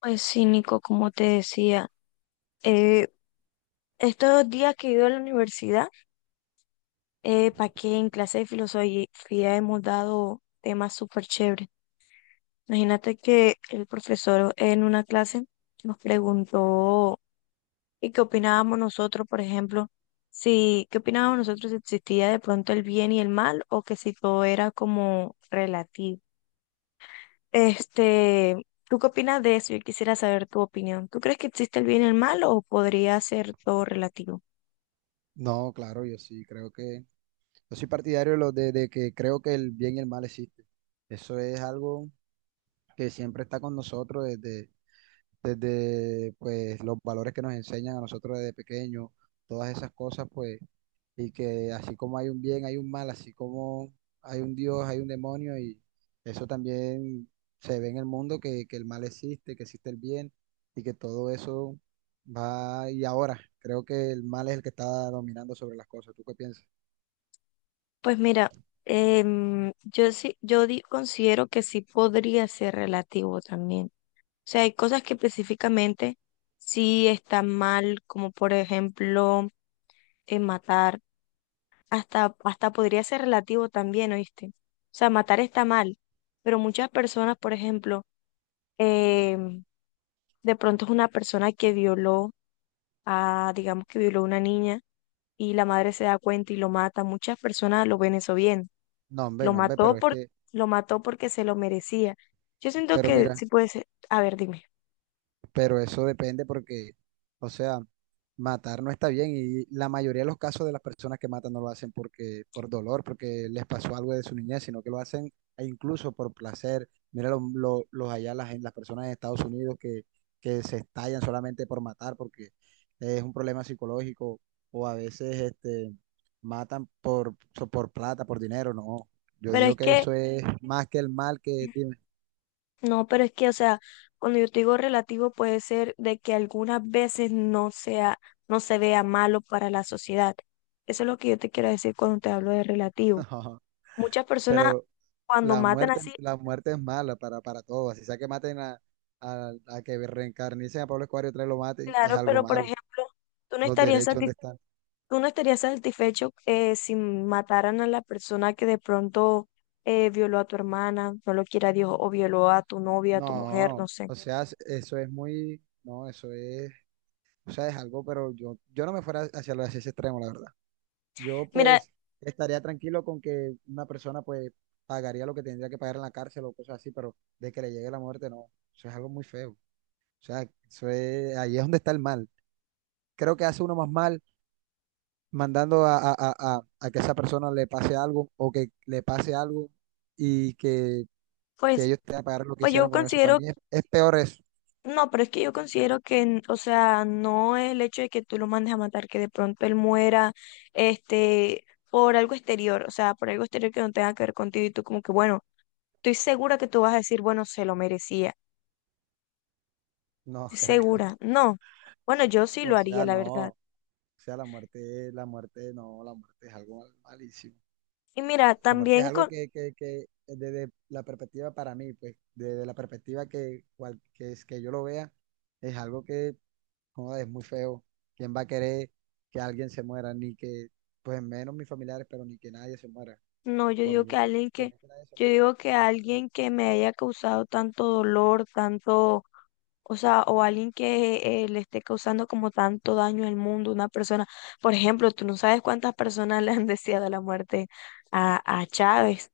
Pues sí, Nico, como te decía, eh, estos días que he ido a la universidad, para que en clase de filosofía hemos dado temas súper chéveres. Imagínate que el profesor en una clase nos preguntó y qué opinábamos nosotros, por ejemplo, si qué opinábamos nosotros si existía de pronto el bien y el mal o que si todo era como relativo. Este, ¿tú qué opinas de eso? Yo quisiera saber tu opinión. ¿Tú crees que existe el bien y el mal o podría ser todo relativo? No, claro, yo sí creo que, yo soy partidario de que creo que el bien y el mal existen. Eso es algo que siempre está con nosotros desde pues, los valores que nos enseñan a nosotros desde pequeños, todas esas cosas, pues, y que así como hay un bien, hay un mal, así como hay un Dios, hay un demonio, y eso también se ve en el mundo, que el mal existe, que existe el bien, y que todo eso va, y ahora creo que el mal es el que está dominando sobre las cosas. ¿Tú qué piensas? Pues mira, yo sí, considero que sí podría ser relativo también. O sea, hay cosas que específicamente sí están mal, como por ejemplo, matar. Hasta podría ser relativo también, ¿oíste? O sea, matar está mal, pero muchas personas, por ejemplo, em, de pronto es una persona que violó a, digamos que violó a una niña y la madre se da cuenta y lo mata. Muchas personas lo ven eso bien. No, hombre, Lo no, hombre, pero mató es por, que, lo mató porque se lo merecía. Yo siento pero que mira, sí puede ser, a ver, dime. pero eso depende porque, o sea, matar no está bien y la mayoría de los casos de las personas que matan no lo hacen porque, por dolor, porque les pasó algo de su niñez, sino que lo hacen e incluso por placer. Mira los allá, las, las personas en Estados Unidos que se estallan solamente por matar porque es un problema psicológico o a veces este, matan por plata, por dinero, no. Yo Pero digo es que que, eso es más que el mal que, dime. no, pero es que, o sea, cuando yo te digo relativo puede ser de que algunas veces no sea, no se vea malo para la sociedad. Eso es lo que yo te quiero decir cuando te hablo de relativo. Muchas personas Pero, cuando matan así, la muerte es mala para todos. Si sea que maten a, a que reencarnicen a Pablo Escobar y otra vez lo maten, es claro, algo pero por malo. ejemplo, tú no Los estarías derechos, ¿dónde satisfecho están? tú no estarías satisfecho si mataran a la persona que de pronto violó a tu hermana, no lo quiera Dios, o violó a tu novia, a tu mujer, no No, sé. o sea, eso es muy, no, eso es, o sea, es algo, pero yo no me fuera hacia ese extremo, la verdad. Yo Mira, pues estaría tranquilo con que una persona pues pagaría lo que tendría que pagar en la cárcel o cosas así, pero de que le llegue la muerte, no, eso es algo muy feo. O sea, eso es, ahí es donde está el mal. Creo que hace uno más mal mandando a, a que esa persona le pase algo o que le pase algo y que, pues, ellos tengan que pagar lo que pues yo hicieron con eso. Para considero, mí es peor eso. no, pero es que yo considero que, o sea, no es el hecho de que tú lo mandes a matar, que de pronto él muera, este, por algo exterior, o sea, por algo exterior que no tenga que ver contigo y tú como que, bueno, estoy segura que tú vas a decir, bueno, se lo merecía, No, estoy creo. segura, no. Bueno, yo sí lo O haría, sea, la no. verdad. O sea, la muerte, no, la muerte es algo malísimo. Y mira, La muerte es también algo con, que desde la perspectiva para mí, pues, desde la perspectiva que yo lo vea, es algo joder, es muy feo. ¿Quién va a querer que alguien se muera? Ni que, pues menos mis familiares, pero ni que nadie se muera. no, yo Por digo mí, que nadie- alguien por que, mí que nadie se yo mate. digo que alguien que me haya causado tanto dolor, tanto, o sea, o alguien que le esté causando como tanto daño al mundo, una persona, por ejemplo, tú no sabes cuántas personas le han deseado la muerte a Chávez.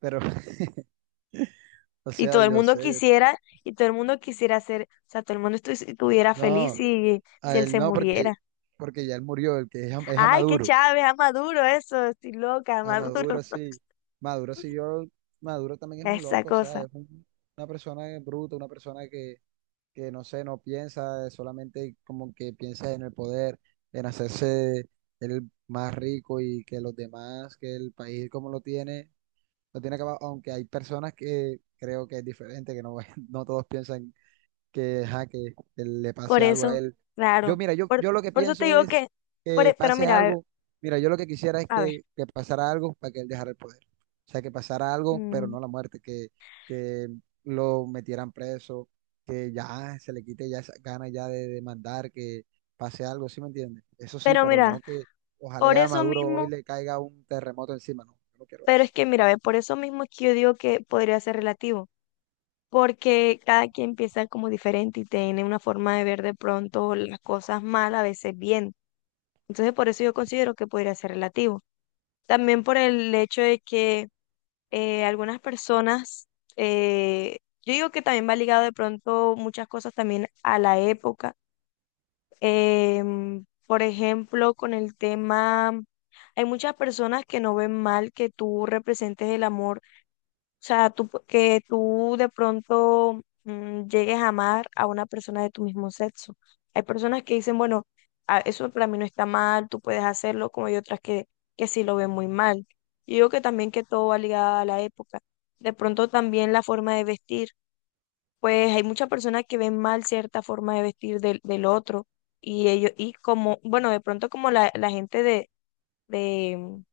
Pero, o Y sea, todo el yo mundo sé, yo sé. quisiera, y todo el mundo quisiera ser, o sea, todo el mundo estuviera feliz No, si, si a él él se no, porque, muriera. porque ya él murió, el que es a Ay, que Maduro. Chávez, a Maduro, eso, estoy loca, a A Maduro, Maduro sí. Maduro siguió, Maduro también es un esa loco, o sea, cosa. es una persona bruta, una persona que no sé, no piensa, solamente como que piensa en el poder, en hacerse el más rico y que los demás, que el país como lo tiene acabado, aunque hay personas que creo que es diferente, que no, no todos piensan que, ajá, que le Por pase algo a eso, él. Yo, claro. mira, yo, Por, yo lo que por eso te pienso digo es que, que pero pase mira, algo. Mira, yo lo que quisiera es a ver, que pasara algo para que él dejara el poder. O sea, que pasara algo, pero mm, no la muerte, que lo metieran preso, que ya se le quite ya esa gana ya de demandar, que pase algo, ¿sí me entiendes? Eso sí, pero pero mira, no que por ojalá a eso Maduro hoy mismo, le caiga un terremoto encima, no, yo no quiero pero es eso. que mira, ve, por eso mismo es que yo digo que podría ser relativo, porque cada quien piensa como diferente y tiene una forma de ver de pronto las cosas mal, a veces bien. Entonces, por eso yo considero que podría ser relativo. También por el hecho de que algunas personas, eh, yo digo que también va ligado de pronto muchas cosas también a la época. Por ejemplo, con el tema, hay muchas personas que no ven mal que tú representes el amor, o sea, tú, que tú de pronto llegues a amar a una persona de tu mismo sexo. Hay personas que dicen, bueno, eso para mí no está mal, tú puedes hacerlo, como hay otras que sí lo ven muy mal. Yo digo que también que todo va ligado a la época. De pronto también la forma de vestir pues hay muchas personas que ven mal cierta forma de vestir del otro y ellos, y como, bueno, de pronto como la gente de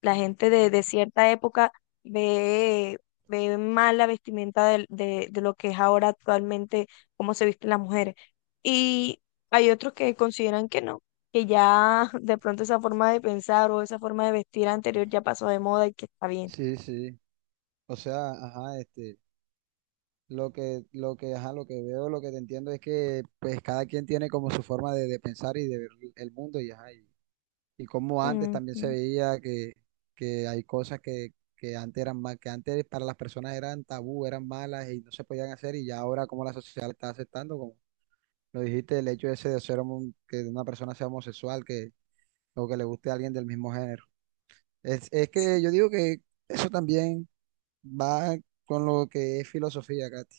la gente de cierta época ve, ve mal la vestimenta de lo que es ahora actualmente, cómo se visten las mujeres. Y hay otros que consideran que no, que ya de pronto esa forma de pensar o esa forma de vestir anterior ya pasó de moda y que está bien. Sí, sí. O sea, ajá, este. Lo que, ajá, lo que veo, lo que te entiendo es que pues cada quien tiene como su forma de pensar y de ver el mundo y, ajá, y como antes también se Ujú. veía que, hay cosas que antes eran mal, que antes para las personas eran tabú, eran malas y no se podían hacer y ya ahora como la sociedad lo está aceptando, como lo dijiste, el hecho ese de ser que una persona sea homosexual, que o que le guste a alguien del mismo género. Es Sí, que yo digo que eso también va con lo que es filosofía, Katy.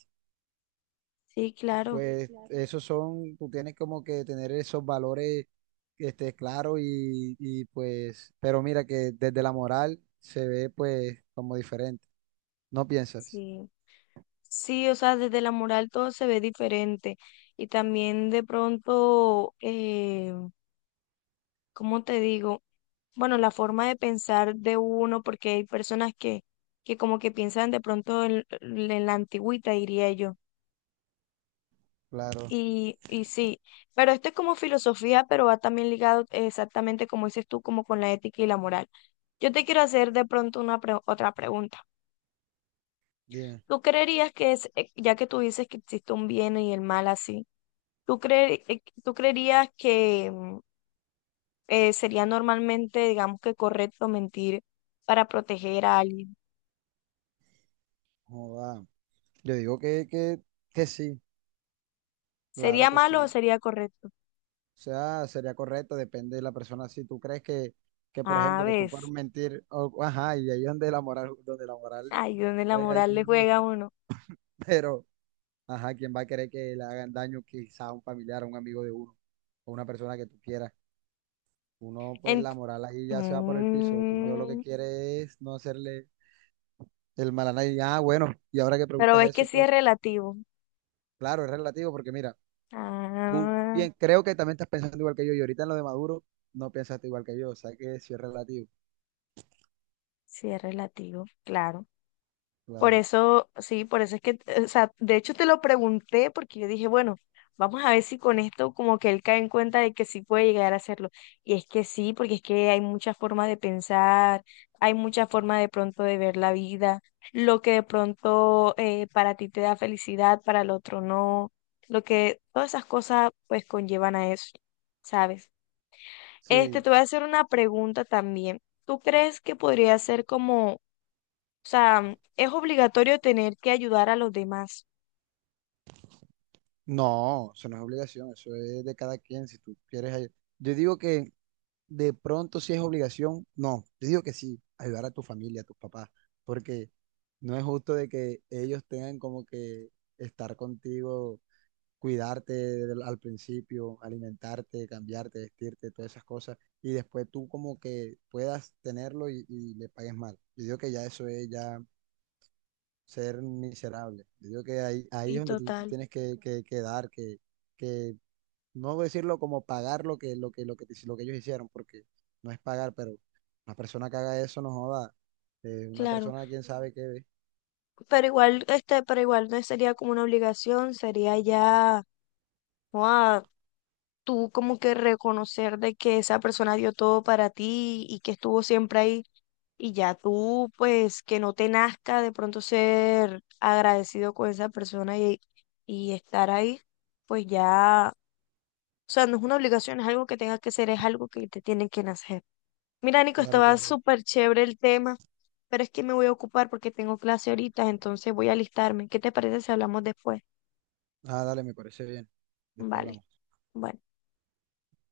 sí, claro, Pues claro. Esos son, tú tienes como que tener esos valores este, claros y pues, pero mira que desde la moral se ve pues como diferente, ¿no piensas? sí. Sí, o sea, desde la moral todo se ve diferente y también de pronto, ¿cómo te digo? Bueno, la forma de pensar de uno, porque hay personas que como que piensan de pronto en la antigüita, diría yo. Claro, Y sí, pero esto es como filosofía, pero va también ligado exactamente como dices tú, como con la ética y la moral. Yo te quiero hacer de pronto una otra pregunta. bien, ¿Tú creerías que es, ya que tú dices que existe un bien y el mal así? Tú creerías que sería normalmente, digamos que correcto mentir para proteger a alguien? joda. Yo digo que, que sí, claro ¿Sería que malo o sí. sería correcto? O sea, sería correcto, depende de la persona. Si tú crees que por A ejemplo, que tú puedes ves, mentir, ajá, y ahí es donde la moral ahí donde la juega y es moral le juega a injusto, uno. pero... Ajá, ¿quién va a querer que le hagan daño quizá a un familiar, a un amigo de uno, o una persona que tú quieras? Uno, pues Ent- la moral ahí ya se va por el piso. Uno lo que Mm, quiere es no hacerle el mal a nadie. Ah, bueno, y ahora que pero preguntas ves que eso, sí es entonces, relativo. claro, es relativo, porque mira, tú Ah, bien, creo que también estás pensando igual que yo, y ahorita en lo de Maduro no pensaste igual que yo, o sea que sí es relativo, sí es relativo, claro. Por claro. eso, sí, por eso es que, o sea, de hecho te lo pregunté porque yo dije, bueno, vamos a ver si con esto como que él cae en cuenta de que sí puede llegar a hacerlo. Y es que sí, porque es que hay muchas formas de pensar, hay muchas formas de pronto de ver la vida, lo que de pronto para ti te da felicidad, para el otro no, lo que todas esas cosas pues conllevan a eso, ¿sabes? Este, Sí, te voy a hacer una pregunta también. ¿Tú crees que podría ser como o sea, es obligatorio tener que ayudar a los demás. no, eso no es obligación, eso es de cada quien, si tú quieres. Yo digo que de pronto si es obligación, no, yo digo que sí, ayudar a tu familia, a tus papás, porque no es justo de que ellos tengan como que estar contigo, cuidarte al principio, alimentarte, cambiarte, vestirte, todas esas cosas, y después tú como que puedas tenerlo y le pagues mal. Yo digo que ya eso es ya ser miserable. Yo digo que ahí, ahí es Sí, donde tú te total, tienes que, que dar, que no decirlo como pagar lo que, lo que ellos hicieron, porque no es pagar, pero una persona que haga eso no joda. Una claro. persona, quién sabe qué ve. Pero igual, este, pero igual no sería como una obligación, sería ya, joa, tú como que reconocer de que esa persona dio todo para ti y que estuvo siempre ahí. Y ya tú, pues, que no te nazca de pronto ser agradecido con esa persona y estar ahí, pues ya, o sea, no es una obligación, es algo que tengas que ser, es algo que te tiene que nacer. Mira, Nico, Claro, estaba claro. súper chévere el tema, pero es que me voy a ocupar porque tengo clase ahorita, entonces voy a alistarme. ¿Qué te parece si hablamos después? Ah, dale, me parece bien. Después Vale, hablamos. bueno.